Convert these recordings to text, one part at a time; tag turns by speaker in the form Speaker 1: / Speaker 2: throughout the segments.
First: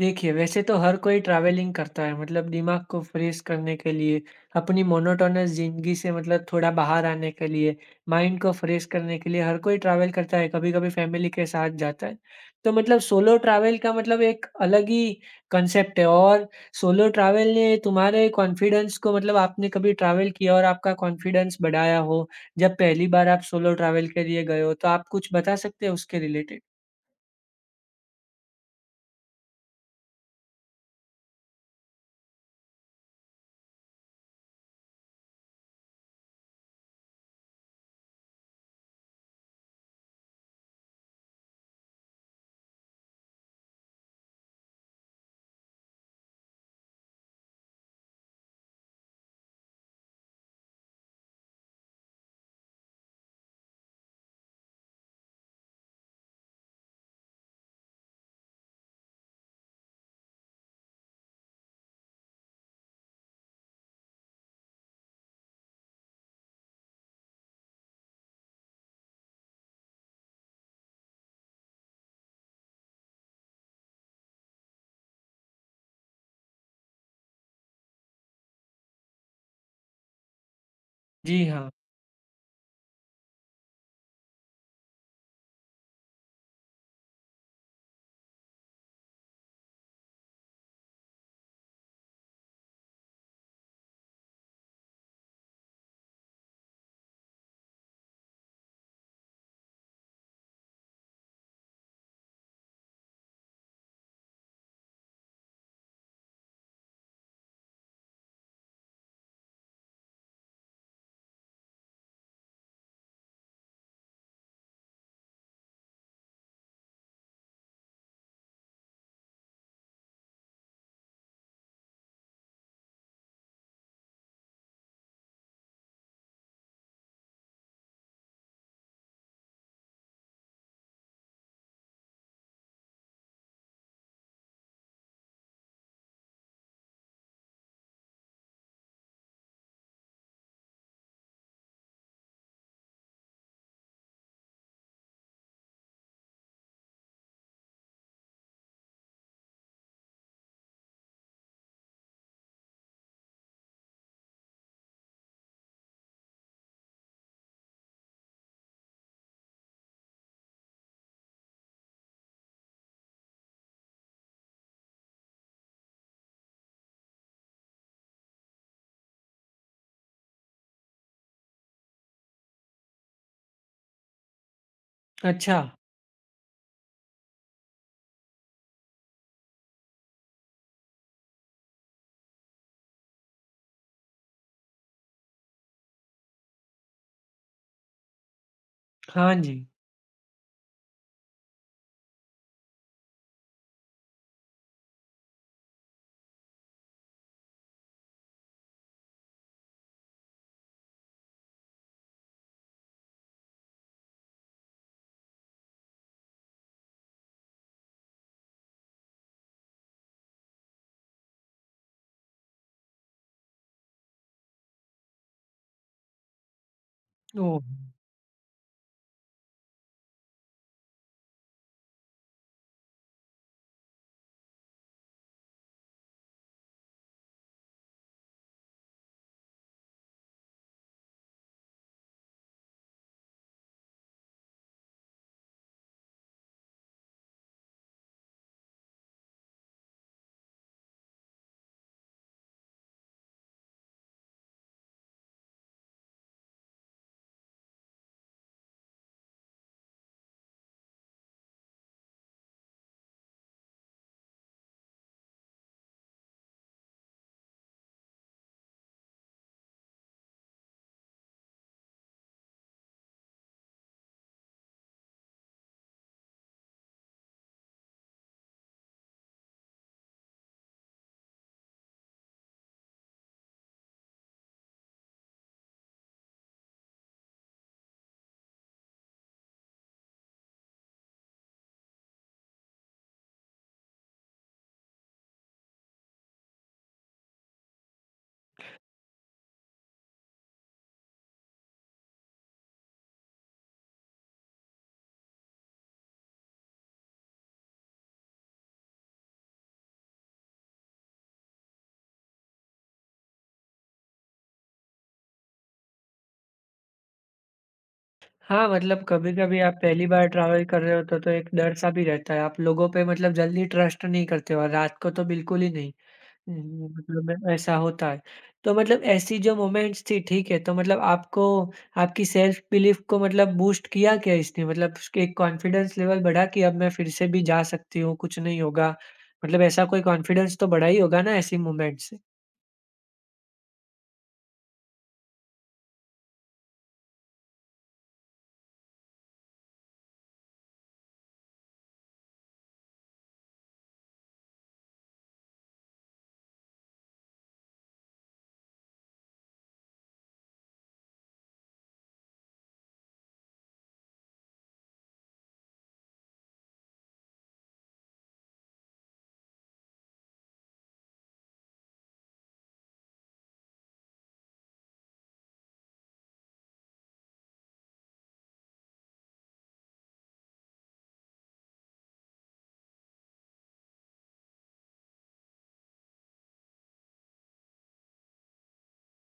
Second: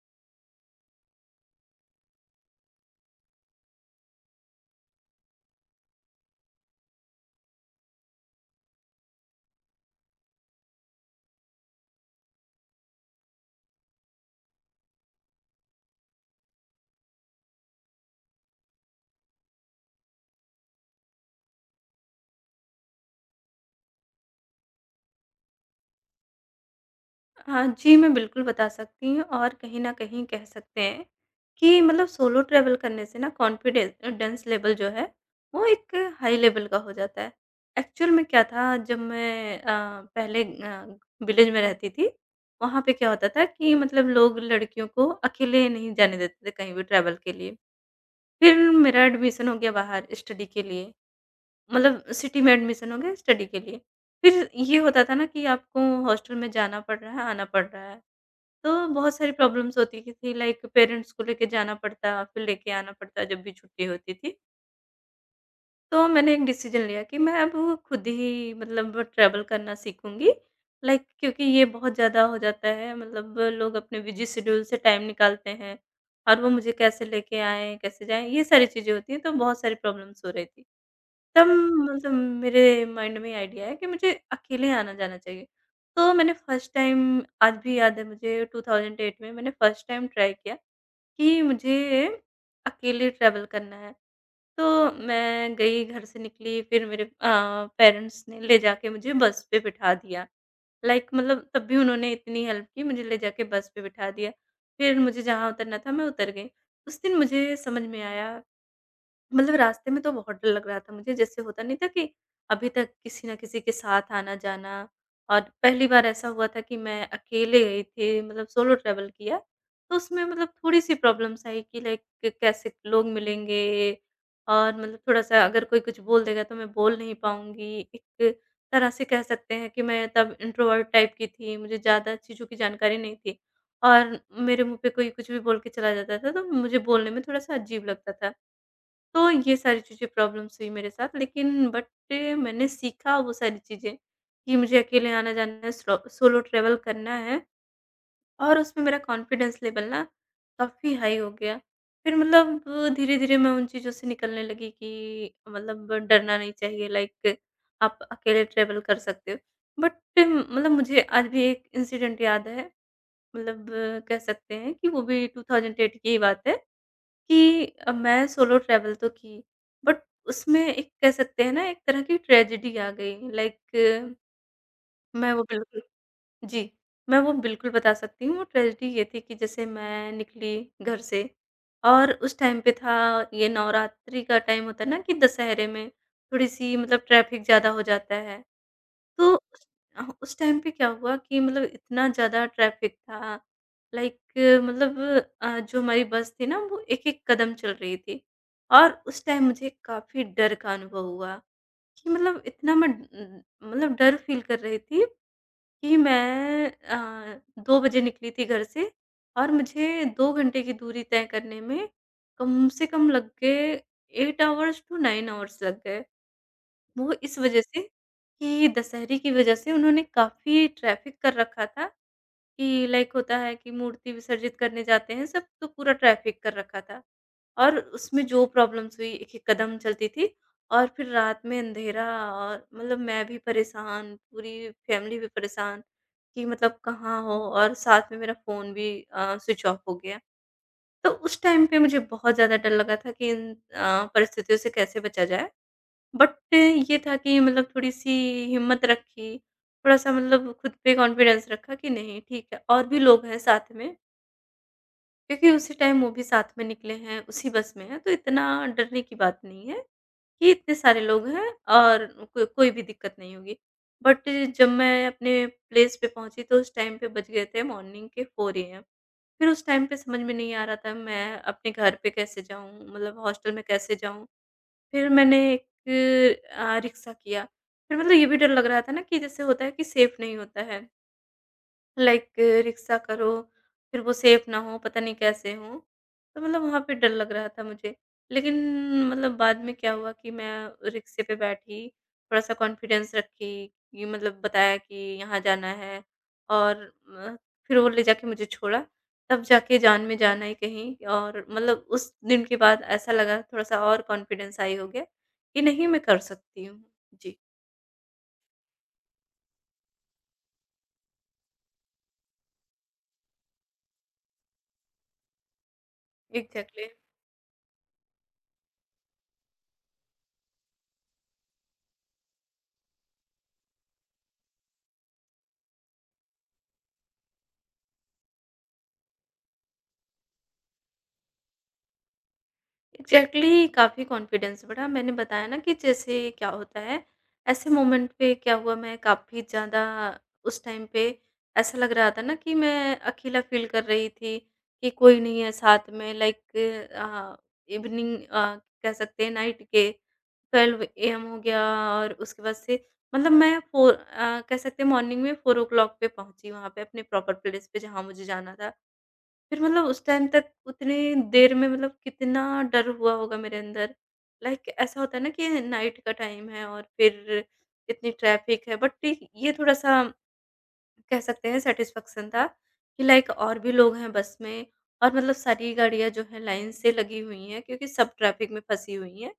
Speaker 1: देखिए, वैसे तो हर कोई ट्रैवलिंग करता है मतलब दिमाग को फ्रेश करने के लिए, अपनी मोनोटोनस ज़िंदगी से मतलब थोड़ा बाहर आने के लिए, माइंड को फ्रेश करने के लिए हर कोई ट्रैवल करता है, कभी-कभी फैमिली के साथ जाता है। तो मतलब सोलो ट्रैवल का मतलब एक अलग ही कॉन्सेप्ट है और सोलो ट्रैवल ने तुम्हारे कॉन्फिडेंस को मतलब आपने कभी ट्रैवल किया और आपका कॉन्फिडेंस बढ़ाया हो, जब पहली बार आप सोलो ट्रैवल के लिए गए हो, तो आप कुछ बता सकते हैं उसके रिलेटेड?
Speaker 2: हाँ जी, मैं बिल्कुल बता सकती हूँ और कहीं न कहीं कह सकते हैं कि मतलब सोलो ट्रैवल करने से ना कॉन्फिडेंस डेंस लेवल जो है, वो एक हाई लेवल का हो जाता है। एक्चुअल में क्या था जब मैं पहले विलेज में रहती थी, वहाँ पे क्या होता था कि मतलब लोग लड़कियों को अकेले नहीं जाने देते थे कहीं भी ट्रैवल के लिए। फिर मेरा एडमिशन हो गया बाहर स्टडी के लिए, मतलब सिटी में एडमिशन हो गया स्टडी के लिए। फिर ये होता था ना कि आपको हॉस्टल में जाना पड़ रहा है, आना पड़ रहा है। तो बहुत सारी प्रॉब्लम्स होती की थी, लाइक पेरेंट्स को लेके जाना पड़ता, फिर लेके आना पड़ता जब भी छुट्टी होती थी। तो मैंने एक डिसीज़न लिया कि मैं अब खुद ही मतलब ट्रैवल करना सीखूँगी। लाइक, क्योंकि ये बहुत ज़्यादा हो जाता है, मतलब लोग अपने बिज़ी शेड्यूल से टाइम निकालते हैं और वो मुझे कैसे लेके आएँ, कैसे जाएँ, ये सारी चीज़ें होती हैं, तो बहुत सारी प्रॉब्लम्स हो रही थी।
Speaker 1: जी
Speaker 2: तब
Speaker 1: हाँ।
Speaker 2: मतलब मेरे माइंड में आइडिया है कि मुझे अकेले आना-जाना चाहिए। तो मैंने फर्स्ट टाइम, आज भी याद है मुझे, 2008 में मैंने फर्स्ट टाइम ट्राई किया कि मुझे अकेले ट्रैवल करना है। तो मैं गई, घर से निकली, फिर मेरे पेरेंट्स ने ले जाके मुझे बस पे बिठा दिया। लाइक मतलब तब भी उन्होंने इतनी हेल्प की, मुझे ले जाके बस पे बिठा दिया। फिर मुझे जहाँ उतरना था मैं उतर गई। उस दिन मुझे समझ में आया, मतलब रास्ते में तो बहुत डर लग रहा था मुझे, जैसे होता नहीं था कि अभी तक किसी न किसी के साथ आना-जाना, और पहली बार ऐसा हुआ था कि मैं अकेले गई थी, मतलब सोलो ट्रैवल किया। तो उसमें मतलब थोड़ी-सी प्रॉब्लम्स आई कि लाइक कैसे लोग मिलेंगे, और मतलब थोड़ा-सा अगर कोई कुछ बोल देगा तो मैं बोल नहीं पाऊँगी। एक तरह से कह सकते हैं कि मैं तब इंट्रोवर्ट टाइप की थी, मुझे ज़्यादा चीज़ों की जानकारी नहीं थी, और मेरे मुँह पे कोई कुछ भी बोल के चला जाता था, तो मुझे बोलने में थोड़ा-सा अजीब लगता था। तो ये सारी चीज़ें प्रॉब्लम्स हुई मेरे साथ, लेकिन बट मैंने सीखा वो सारी चीज़ें कि मुझे अकेले आना-जाना है, स्लो सोलो ट्रैवल करना है, और उसमें मेरा कॉन्फिडेंस लेवल ना काफ़ी हाई हो गया। फिर मतलब धीरे-धीरे मैं उन चीज़ों से निकलने लगी कि मतलब डरना नहीं चाहिए, लाइक आप अकेले ट्रैवल कर सकते हो। बट मतलब मुझे आज भी एक इंसिडेंट याद है, मतलब कह सकते हैं कि वो भी 2008 की ही बात है। कि मैं सोलो ट्रैवल तो की, बट उसमें एक कह सकते हैं ना एक तरह की ट्रेजेडी आ गई, लाइक मैं वो
Speaker 1: अच्छा,
Speaker 2: बिल्कुल जी, मैं वो बिल्कुल बता सकती हूँ। वो ट्रेजेडी ये थी कि जैसे मैं निकली घर से, और उस टाइम पे था, ये नवरात्रि का टाइम होता है ना कि दशहरे में थोड़ी-सी मतलब ट्रैफिक ज़्यादा हो जाता है।
Speaker 1: हाँ
Speaker 2: तो
Speaker 1: जी।
Speaker 2: उस उस टाइम पे क्या हुआ कि मतलब इतना ज़्यादा ट्रैफ़िक था, लाइक मतलब जो हमारी बस थी ना वो एक-एक कदम चल रही थी, और उस टाइम मुझे काफ़ी डर का अनुभव हुआ कि मतलब इतना मैं मतलब डर फ़ील कर रही थी कि मैं 2 बजे निकली थी घर से, और मुझे 2 घंटे की दूरी तय करने में कम से कम लग गए 8 आवर्स टू 9 आवर्स लग गए। वो इस
Speaker 1: ओह!
Speaker 2: वज़ह से कि दशहरे की वज़ह से उन्होंने काफ़ी ट्रैफ़िक कर रखा था, कि लाइक होता है कि मूर्ति विसर्जित करने जाते हैं सब, तो पूरा ट्रैफ़िक कर रखा था। और उसमें जो प्रॉब्लम्स हुई, एक-एक कदम चलती थी, और फिर रात में अंधेरा, और मतलब मैं भी परेशान, पूरी फ़ैमिली भी परेशान कि मतलब कहाँ हो, और साथ में मेरा फ़ोन भी स्विच ऑफ हो गया। तो उस टाइम पे मुझे बहुत ज़्यादा डर लगा था कि इन परिस्थितियों से कैसे बचा जाए। बट ये था कि मतलब थोड़ी-सी हिम्मत रखी, थोड़ा-सा मतलब खुद पे कॉन्फिडेंस रखा कि नहीं ठीक है, और भी लोग हैं साथ में, क्योंकि उसी टाइम वो भी साथ में निकले हैं, उसी बस में हैं, तो इतना डरने की बात नहीं है कि इतने सारे लोग हैं और को कोई भी दिक्कत नहीं होगी। बट जब मैं अपने प्लेस पे पहुँची तो उस टाइम पे बज गए थे मॉर्निंग के 4 एएम। फिर उस टाइम पे समझ में नहीं आ रहा था मैं अपने घर पे कैसे जाऊँ, मतलब हॉस्टल में कैसे जाऊँ? फिर मैंने एक रिक्शा किया। फिर मतलब ये भी डर लग रहा था ना कि जैसे होता है कि सेफ नहीं होता है। लाइक रिक्शा करो, फिर वो सेफ ना हो, पता नहीं कैसे हों। तो मतलब वहाँ पे डर लग रहा था मुझे। लेकिन मतलब बाद में क्या हुआ कि मैं रिक्शे पे बैठी, थोड़ा-सा कॉन्फिडेंस रखी, ये मतलब बताया कि यहाँ जाना है, और अ, फिर वो ले जाके मुझे छोड़ा, तब जाके जान में जान आई कहीं, और मतलब उस दिन के बाद ऐसा लगा थोड़ा-सा, और कॉन्फिडेंस हाई हो गया कि नहीं मैं कर सकती हूँ। जी,
Speaker 1: हाँ, मतलब कभी-कभी आप पहली बार ट्रैवल कर रहे हो तो एक डर-सा भी रहता है। आप लोगों पे मतलब जल्दी ट्रस्ट नहीं करते हो और रात को तो बिल्कुल ही नहीं।
Speaker 2: एग्ज़ैक्टली।
Speaker 1: मतलब ऐसा होता है। तो मतलब ऐसी जो मोमेंट्स थी ठीक है, तो मतलब आपको आपकी सेल्फ बिलीफ को मतलब बूस्ट किया क्या इसने? मतलब उसके एक कॉन्फिडेंस लेवल बढ़ा कि अब मैं फिर से भी जा सकती हूँ, कुछ नहीं होगा। मतलब ऐसा कोई कॉन्फिडेंस तो बढ़ा ही होगा ना ऐसी मोमेंट्स से?
Speaker 2: एग्जैक्टली, काफ़ी कॉन्फिडेंस बढ़ा, मैंने बताया ना कि जैसे क्या होता है, ऐसे मोमेंट पे क्या हुआ, मैं काफ़ी ज़्यादा उस टाइम पे ऐसा लग रहा था ना कि मैं अकेला फील कर रही थी कि कोई नहीं है साथ में, लाइक इवनिंग कह सकते हैं नाइट के 12 AM हो गया, और उसके बाद से मतलब मैं फोर कह सकते हैं मॉर्निंग में 4 o'clock पे पहुंची वहां पे अपने प्रॉपर प्लेस पे जहाँ मुझे जाना था। फिर मतलब उस टाइम तक उतनी देर में मतलब कितना डर हुआ होगा मेरे अंदर। लाइक ऐसा होता है ना कि नाइट का टाइम है और फिर इतनी ट्रैफ़िक है, बट ठीक ये थोड़ा-सा कह सकते हैं सैटिस्फैक्शन था कि लाइक और भी लोग हैं बस में, और मतलब सारी गाड़ियाँ जो हैं लाइन से लगी हुई हैं क्योंकि सब ट्रैफ़िक में फँसी हुई हैं।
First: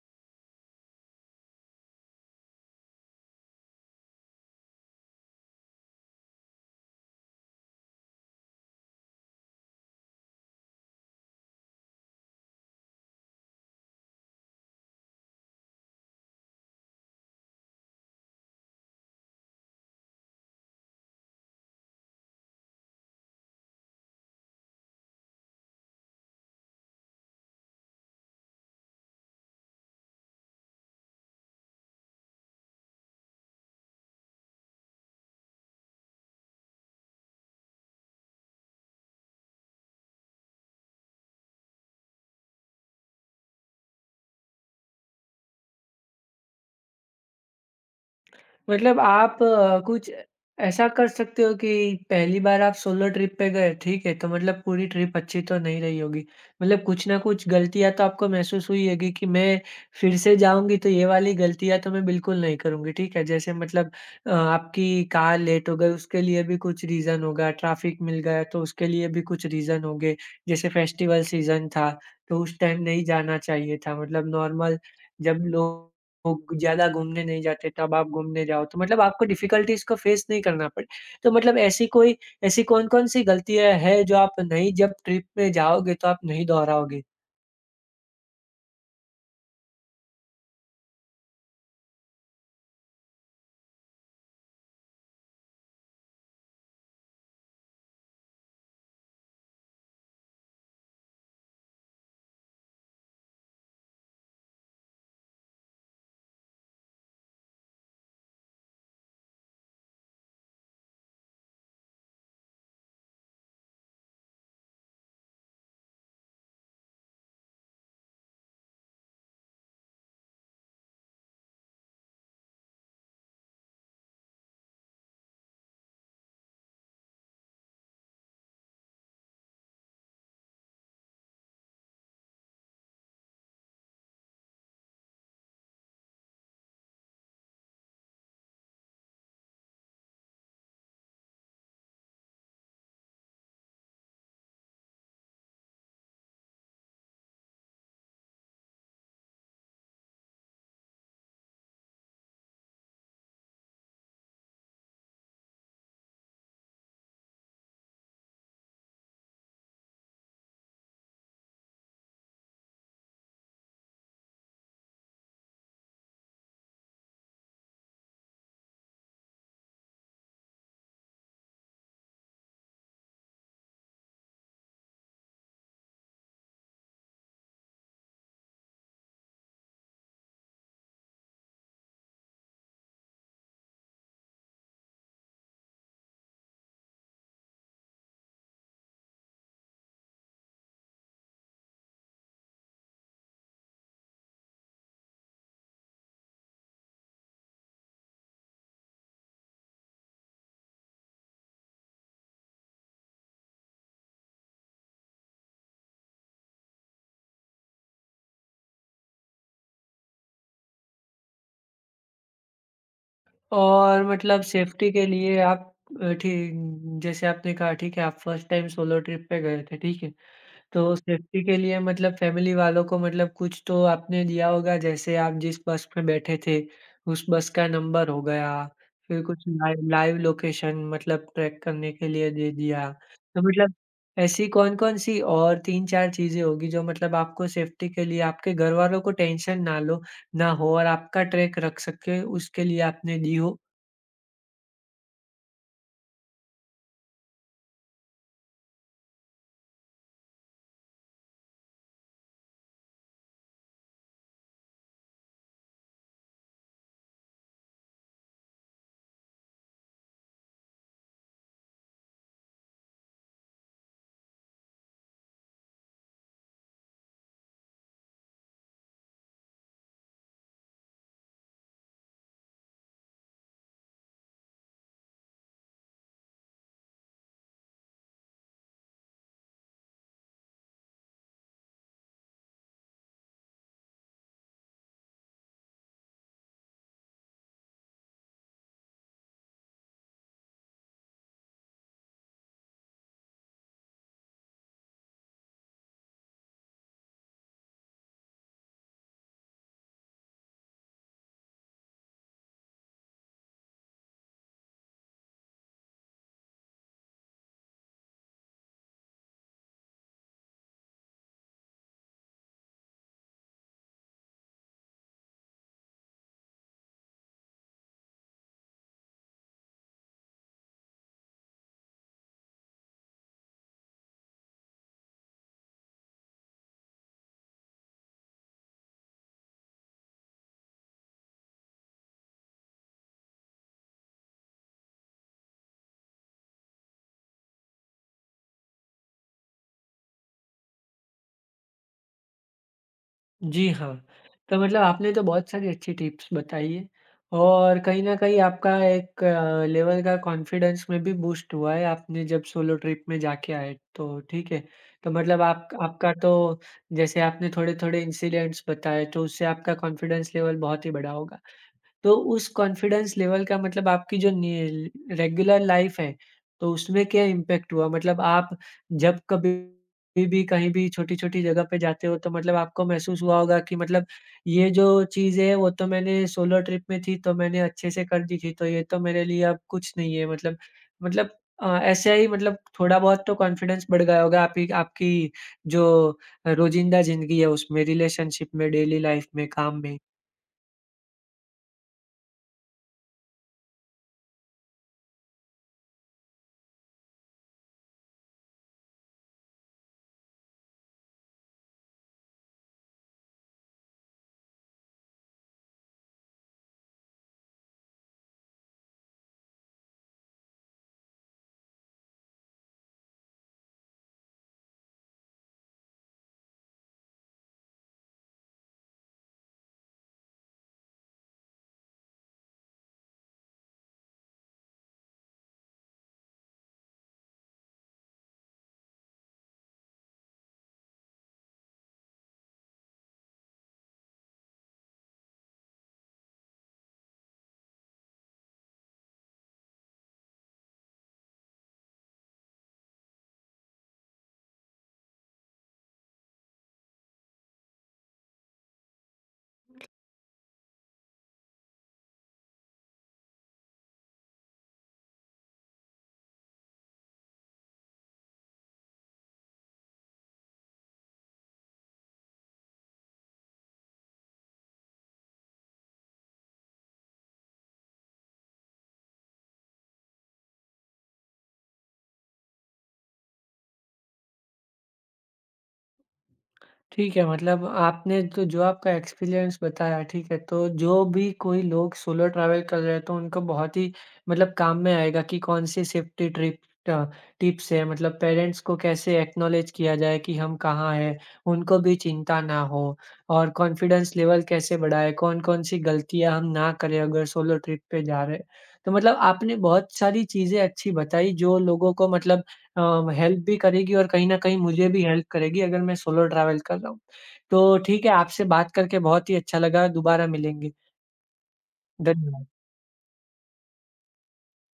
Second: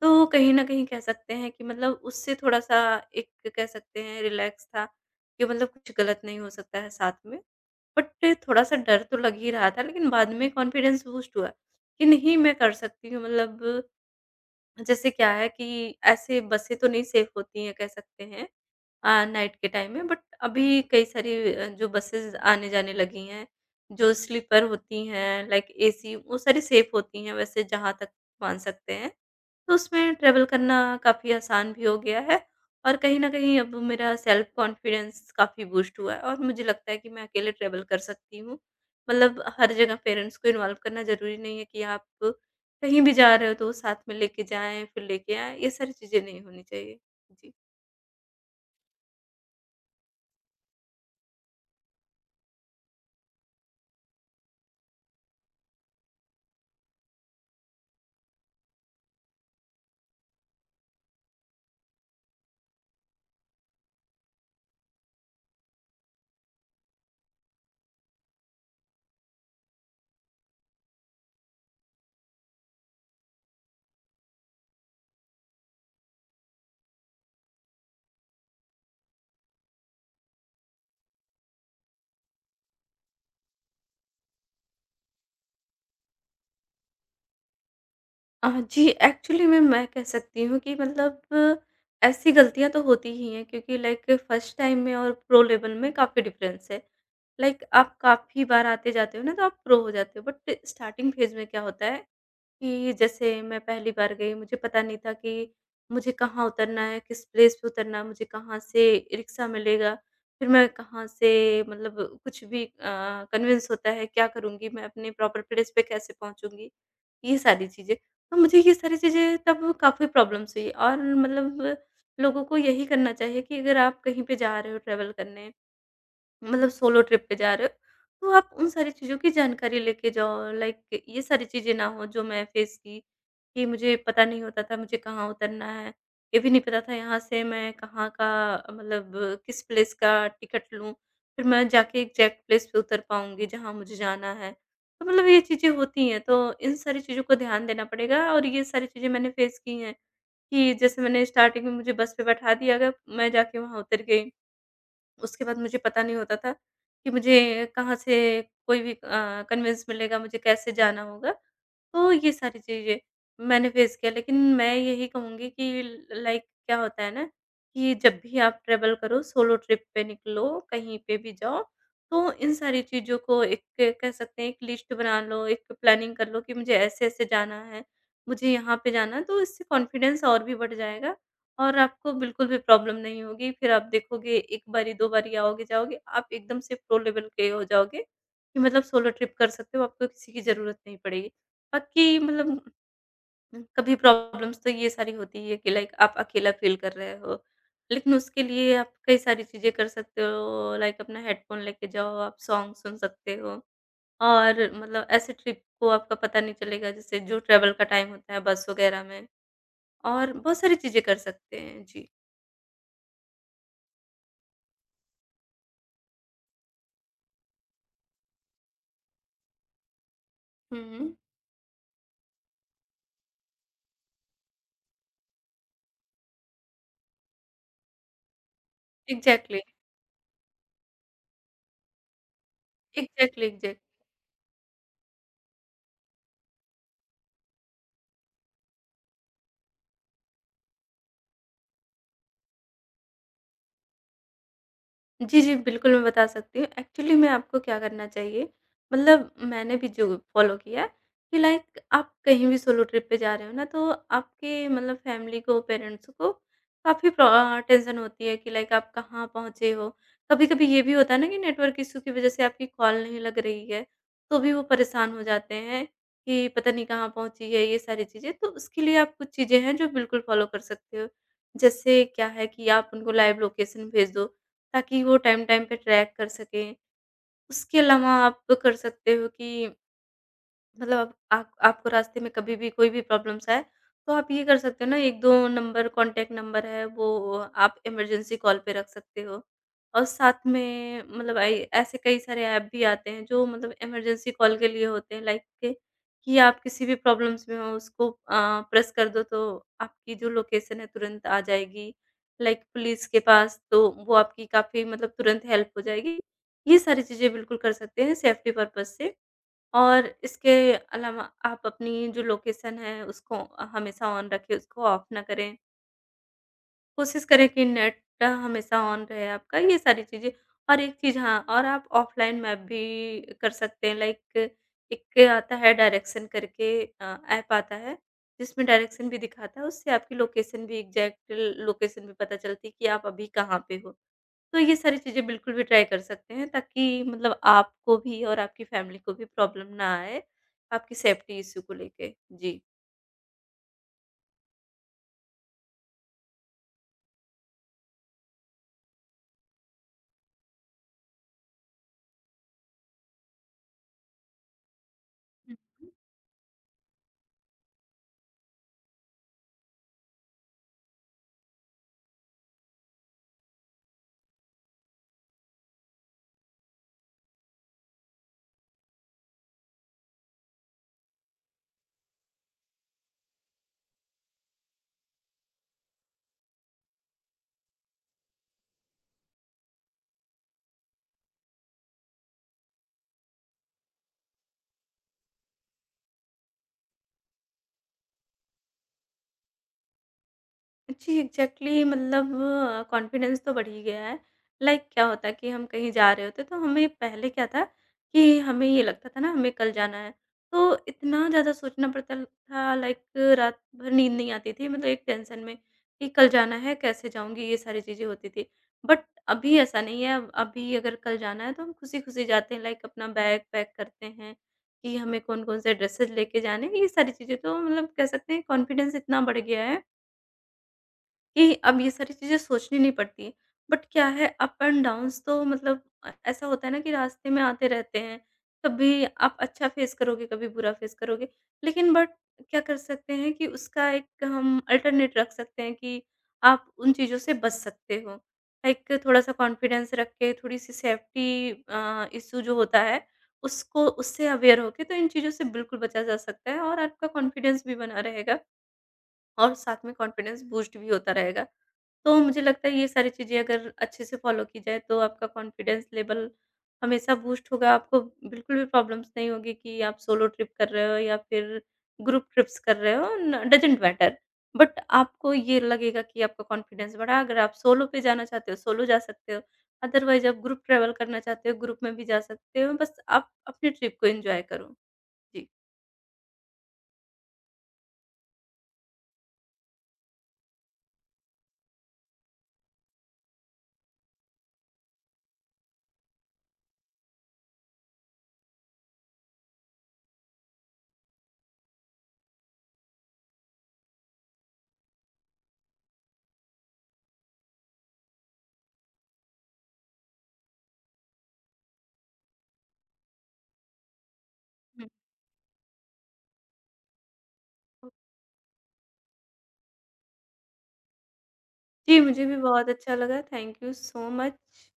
Speaker 2: तो कहीं न कहीं कह सकते हैं कि मतलब उससे थोड़ा-सा एक कह सकते हैं रिलैक्स था, कि मतलब कुछ गलत नहीं हो सकता है साथ में। बट थोड़ा-सा डर तो लग ही रहा था, लेकिन बाद में कॉन्फिडेंस बूस्ट हुआ कि नहीं मैं कर सकती हूँ, मतलब जैसे क्या है कि ऐसे बसें तो नहीं सेफ होती हैं कह सकते हैं नाइट के टाइम में, बट अभी कई सारी जो बसेज़ आने-जाने लगी हैं, जो स्लीपर होती हैं लाइक एसी, वो सारी सेफ होती हैं वैसे जहाँ तक मान सकते हैं। तो उसमें ट्रैवल करना काफ़ी आसान भी हो गया है, और कहीं न कहीं अब मेरा सेल्फ कॉन्फिडेंस काफ़ी बूस्ट हुआ है और मुझे लगता है कि मैं अकेले ट्रैवल कर सकती हूँ। मतलब हर जगह पेरेंट्स को इन्वॉल्व करना ज़रूरी नहीं है कि आप कहीं भी जा रहे हो तो वो साथ में लेके जाएँ, फिर लेके आएँ, ये सारी चीज़ें नहीं होनी चाहिए। जी।
Speaker 1: मतलब आप कुछ ऐसा कर सकते हो कि पहली बार आप सोलो ट्रिप पे गए, ठीक है? तो मतलब पूरी ट्रिप अच्छी तो नहीं रही होगी। मतलब कुछ ना कुछ गलतियाँ तो आपको महसूस हुई होगी कि मैं फिर से जाऊँगी तो ये वाली गलतियाँ तो मैं बिल्कुल नहीं करूँगी, ठीक है? जैसे मतलब आपकी कार लेट हो गई उसके लिए भी कुछ रीज़न होगा, ट्रैफिक मिल गया तो उसके लिए भी कुछ रीज़न होंगे। जैसे फेस्टिवल सीज़न था, तो उस टाइम नहीं जाना चाहिए था। मतलब नॉर्मल जब लोग लोग ज़्यादा घूमने नहीं जाते, तब आप घूमने जाओ। तो मतलब आपको डिफ़िकल्टीज़ को फ़ेस नहीं करना पड़े। तो मतलब ऐसी कोई ऐसी कौन-कौन सी गलतियाँ हैं जो आप नहीं जब ट्रिप पे जाओगे तो आप नहीं दोहराओगे?
Speaker 2: जी, एक्चुअली में मैं कह सकती हूँ कि मतलब ऐसी गलतियाँ तो होती ही हैं क्योंकि लाइक फर्स्ट टाइम में और प्रो लेवल में काफ़ी डिफ़रेंस है। लाइक आप काफ़ी बार आते-जाते हो ना, तो आप प्रो हो जाते हो। बट स्टार्टिंग फेज़ में क्या होता है कि जैसे मैं पहली बार गई, मुझे पता नहीं था कि मुझे कहाँ उतरना है, किस प्लेस पे उतरना है, मुझे कहाँ से रिक्शा मिलेगा, फिर मैं कहाँ से मतलब कुछ भी कन्विंस होता है, क्या करूँगी, मैं अपने प्रॉपर प्लेस पे कैसे पहुँचूँगी, ये सारी चीज़ें। तो मुझे ये सारी चीज़ें तब काफ़ी प्रॉब्लम्स हुई, और मतलब लोगों को यही करना चाहिए कि अगर आप कहीं पे जा रहे हो ट्रैवल करने, मतलब सोलो ट्रिप पे जा रहे हो, तो आप उन सारी चीज़ों की जानकारी लेके जाओ। लाइक ये सारी चीज़ें ना हो जो मैं फेस की, कि मुझे पता नहीं होता था मुझे कहाँ उतरना है। ये भी नहीं पता था यहाँ से मैं कहाँ का, मतलब किस प्लेस का टिकट लूँ, फिर मैं जाके एग्ज़ैक्ट प्लेस पे उतर पाऊँगी जहाँ मुझे जाना है। तो मतलब ये चीज़ें होती हैं, तो इन सारी चीज़ों को ध्यान देना पड़ेगा, और ये सारी चीज़ें मैंने फेस की हैं, कि जैसे मैंने स्टार्टिंग में मुझे बस पे बैठा दिया गया, मैं जाके वहाँ उतर गई। उसके बाद मुझे पता नहीं होता था कि मुझे कहाँ से कोई भी कन्वेंस मिलेगा, मुझे कैसे जाना होगा। तो ये सारी चीज़ें मैंने फ़ेस किया, लेकिन मैं यही कहूँगी कि ल लाइक क्या होता है ना, कि जब भी आप ट्रैवल करो, सोलो ट्रिप पे निकलो, कहीं पे भी जाओ, तो इन सारी चीज़ों को, एक कह सकते हैं, एक लिस्ट बना लो, एक प्लानिंग कर लो कि मुझे ऐसे-ऐसे जाना है, मुझे यहाँ पे जाना है, तो इससे कॉन्फिडेंस और भी बढ़ जाएगा और आपको बिल्कुल भी प्रॉब्लम नहीं होगी। फिर आप देखोगे 1 बारी, 2 बारी आओगे-जाओगे, आप एकदम से प्रो लेवल के हो जाओगे कि मतलब सोलो ट्रिप कर सकते हो, आपको किसी की ज़रूरत नहीं पड़ेगी। बाकी मतलब कभी प्रॉब्लम्स तो ये सारी होती है कि लाइक आप अकेला फ़ील कर रहे हो। लेकिन उसके लिए आप कई सारी चीज़ें कर सकते हो लाइक अपना हेडफ़ोन लेके जाओ, आप सॉन्ग सुन सकते हो और मतलब ऐसे ट्रिप को आपका पता नहीं चलेगा जैसे जो ट्रैवल का टाइम होता है बस वग़ैरह में और बहुत सारी चीज़ें कर सकते हैं। जी।
Speaker 1: और मतलब सेफ्टी के लिए आप अ, ठी जैसे आपने कहा ठीक है, आप फर्स्ट टाइम सोलो ट्रिप पे गए थे, ठीक है।
Speaker 2: हुँ,
Speaker 1: तो
Speaker 2: हुँ।
Speaker 1: सेफ्टी के लिए मतलब फैमिली वालों को मतलब कुछ तो आपने दिया होगा, जैसे आप जिस बस में बैठे थे, उस बस का नंबर हो गया, फिर कुछ
Speaker 2: एग्ज़ैक्टली,
Speaker 1: लाइव लाइव लोकेशन मतलब ट्रैक करने के लिए दे दिया। तो
Speaker 2: एग्ज़ैक्टली,
Speaker 1: मतलब
Speaker 2: एग्ज़ैक्टली।
Speaker 1: ऐसी कौन-कौन सी और 3-4 चीज़ें होगी जो मतलब आपको सेफ्टी के लिए आपके घरवालों को टेंशन ना लो ना हो और आपका ट्रैक रख सके उसके लिए आपने दी हो?
Speaker 2: जी, जी, बिल्कुल मैं बता सकती हूँ। एक्चुअली में आपको क्या करना चाहिए, मतलब मैंने भी जो फ़ॉलो किया है कि लाइक आप कहीं भी सोलो ट्रिप पे जा रहे हो ना, तो आपके मतलब फ़ैमिली को, पेरेंट्स को काफ़ी प्रो टेंशन होती है कि लाइक आप कहाँ पहुँचे हो। कभी-कभी ये भी होता है ना कि नेटवर्क इश्यू की वज़ह से आपकी कॉल नहीं लग रही है, तो भी वो परेशान हो जाते हैं कि पता नहीं कहाँ पहुँची है, ये सारी चीज़ें। तो उसके लिए आप कुछ चीज़ें हैं जो बिल्कुल फ़ॉलो कर सकते हो। जैसे क्या है कि आप उनको लाइव लोकेशन भेज दो ताकि वो टाइम टाइम पे ट्रैक कर सकें। उसके अलावा आप कर सकते हो कि मतलब आप आपको रास्ते में कभी भी कोई भी प्रॉब्लम्स आए, तो आप ये कर सकते हो ना 1-2 नंबर कॉन्टैक्ट नंबर है वो आप इमरजेंसी कॉल पे रख सकते हो। और साथ में मतलब ऐ ऐसे कई सारे ऐप भी आते हैं जो मतलब इमरजेंसी कॉल के लिए होते हैं लाइक के कि आप किसी भी प्रॉब्लम्स में हो उसको प्रेस कर दो तो आपकी जो लोकेशन है तुरंत आ जाएगी। लाइक पुलिस के पास तो वो आपकी काफ़ी मतलब तुरंत हेल्प हो जाएगी। ये सारी चीज़ें बिल्कुल कर सकते हैं सेफ्टी पर्पज़ से। और इसके अलावा आप अपनी जो लोकेशन है उसको हमेशा ऑन रखें, उसको ऑफ ना करें। कोशिश करें कि नेट हमेशा ऑन रहे आपका, ये सारी चीज़ें। और एक चीज़ हाँ और आप ऑफ़लाइन मैप भी कर सकते हैं लाइक एक आता है डायरेक्शन करके ऐप आता है, जिसमें डायरेक्शन भी दिखाता है, उससे आपकी लोकेशन भी एग्ज़ैक्ट लोकेशन भी पता चलती है कि आप अभी कहाँ पे हो। तो ये सारी चीज़ें बिल्कुल भी ट्राई कर सकते हैं ताकि मतलब आपको भी और आपकी फैमिली को भी प्रॉब्लम ना आए, आपकी सेफ्टी इश्यू को लेके। जी।
Speaker 1: जी हाँ, तो मतलब आपने तो बहुत सारी अच्छी टिप्स बताई है और कहीं न कहीं आपका एक लेवल का कॉन्फिडेंस में भी बूस्ट हुआ है, आपने जब सोलो ट्रिप में जाके आए तो, ठीक है? तो मतलब आप
Speaker 2: हुँ।
Speaker 1: आपका तो जैसे आपने थोड़े-थोड़े इंसिडेंट्स बताए, तो उससे आपका कॉन्फिडेंस लेवल बहुत ही बढ़ा होगा। तो उस कॉन्फिडेंस लेवल का मतलब आपकी जो नि रेगुलर लाइफ़ है, तो उसमें क्या इम्पैक्ट हुआ? मतलब आप जब कभी भी कहीं भी छोटी-छोटी जगह पे जाते हो तो मतलब आपको महसूस हुआ होगा कि मतलब ये जो चीज़ है वो तो मैंने सोलो ट्रिप में थी तो मैंने अच्छे से कर दी थी, तो ये तो मेरे लिए अब कुछ नहीं है मतलब ऐसे ही मतलब थोड़ा बहुत तो कॉन्फिडेंस बढ़ गया होगा आपकी आपकी जो रोज़िंदा ज़िंदगी है उसमें, रिलेशनशिप में, डेली लाइफ़ में, काम में।
Speaker 2: जी, एग्ज़ैक्टली मतलब कॉन्फिडेंस तो बढ़ ही गया है। Like, क्या होता है कि हम कहीं जा रहे होते हैं, तो हमें पहले क्या था कि हमें ये लगता था ना हमें कल जाना है, तो इतना ज़्यादा सोचना पड़ता था लाइक रात भर नींद नहीं आती थी मतलब एक टेंशन में कि कल जाना है, कैसे जाऊँगी ये सारी चीज़ें होती थी। बट अभी ऐसा नहीं है अब अभी अगर कल जाना है तो हम खुशी-खुशी जाते हैं लाइक अपना बैग पैक करते हैं कि हमें कौन-कौन से ड्रेसेज़ लेके जाने हैं, ये सारी चीज़ें तो मतलब कह सकते हैं कॉन्फिडेंस इतना बढ़ गया है कि अब ये सारी चीज़ें सोचनी नहीं पड़ती। बट क्या है अप एंड डाउन्स तो मतलब ऐसा होता है ना कि रास्ते में आते रहते हैं। कभी आप अच्छा फेस करोगे, कभी बुरा फेस करोगे। लेकिन बट क्या कर सकते हैं कि उसका एक हम अल्टरनेट रख सकते हैं कि आप उन चीज़ों से बच सकते हो। एक थोड़ा-सा कॉन्फिडेंस रख के, थोड़ी-सी सेफ्टी इश्यू जो होता है, उसको उससे अवेयर होके तो इन चीज़ों से बिल्कुल बचा जा सकता है और आपका कॉन्फिडेंस भी बना रहेगा और साथ में कॉन्फिडेंस बूस्ट भी होता रहेगा। तो मुझे लगता है ये सारी चीज़ें अगर अच्छे से फ़ॉलो की जाए तो आपका कॉन्फिडेंस लेवल हमेशा बूस्ट होगा, आपको बिल्कुल भी प्रॉब्लम्स नहीं होगी कि आप सोलो ट्रिप कर रहे हो या फिर ग्रुप ट्रिप्स कर रहे हो न डज़न्ट मैटर। बट आपको ये लगेगा कि आपका कॉन्फिडेंस बढ़ा, अगर आप सोलो पे जाना चाहते हो, सोलो जा सकते हो, अदरवाइज़ आप ग्रुप ट्रैवल करना चाहते हो, ग्रुप में भी जा सकते हो, बस आप अपनी ट्रिप को एन्जॉय करो। जी।
Speaker 1: ठीक है, मतलब आपने तो जो आपका एक्सपीरियंस बताया, ठीक है, तो जो भी कोई लोग सोलो ट्रैवल कर रहे हैं, तो उनको बहुत ही मतलब काम में आएगा कि कौन सी सेफ्टी ट्रिप अ, टिप्स है, मतलब पेरेंट्स को कैसे एक्नॉलेज किया जाए कि हम कहाँ हैं, उनको भी चिंता ना हो और कॉन्फिडेंस लेवल कैसे बढ़ाएँ, कौन-कौन सी गलतियाँ हम ना करें अगर सोलो ट्रिप पे जा रहे हैं। तो मतलब आपने बहुत सारी चीज़ें अच्छी बताई, जो लोगों को मतलब अ, हेल्प भी करेगी और कहीं न कहीं मुझे
Speaker 2: हुँ।
Speaker 1: भी हेल्प करेगी अगर मैं सोलो ट्रैवल कर रहा हूँ। तो ठीक है, आपसे बात करके बहुत ही अच्छा लगा, दोबारा मिलेंगे।
Speaker 2: जी, मुझे भी
Speaker 1: धन्यवाद।
Speaker 2: बहुत अच्छा लगा, थैंक यू सो मच।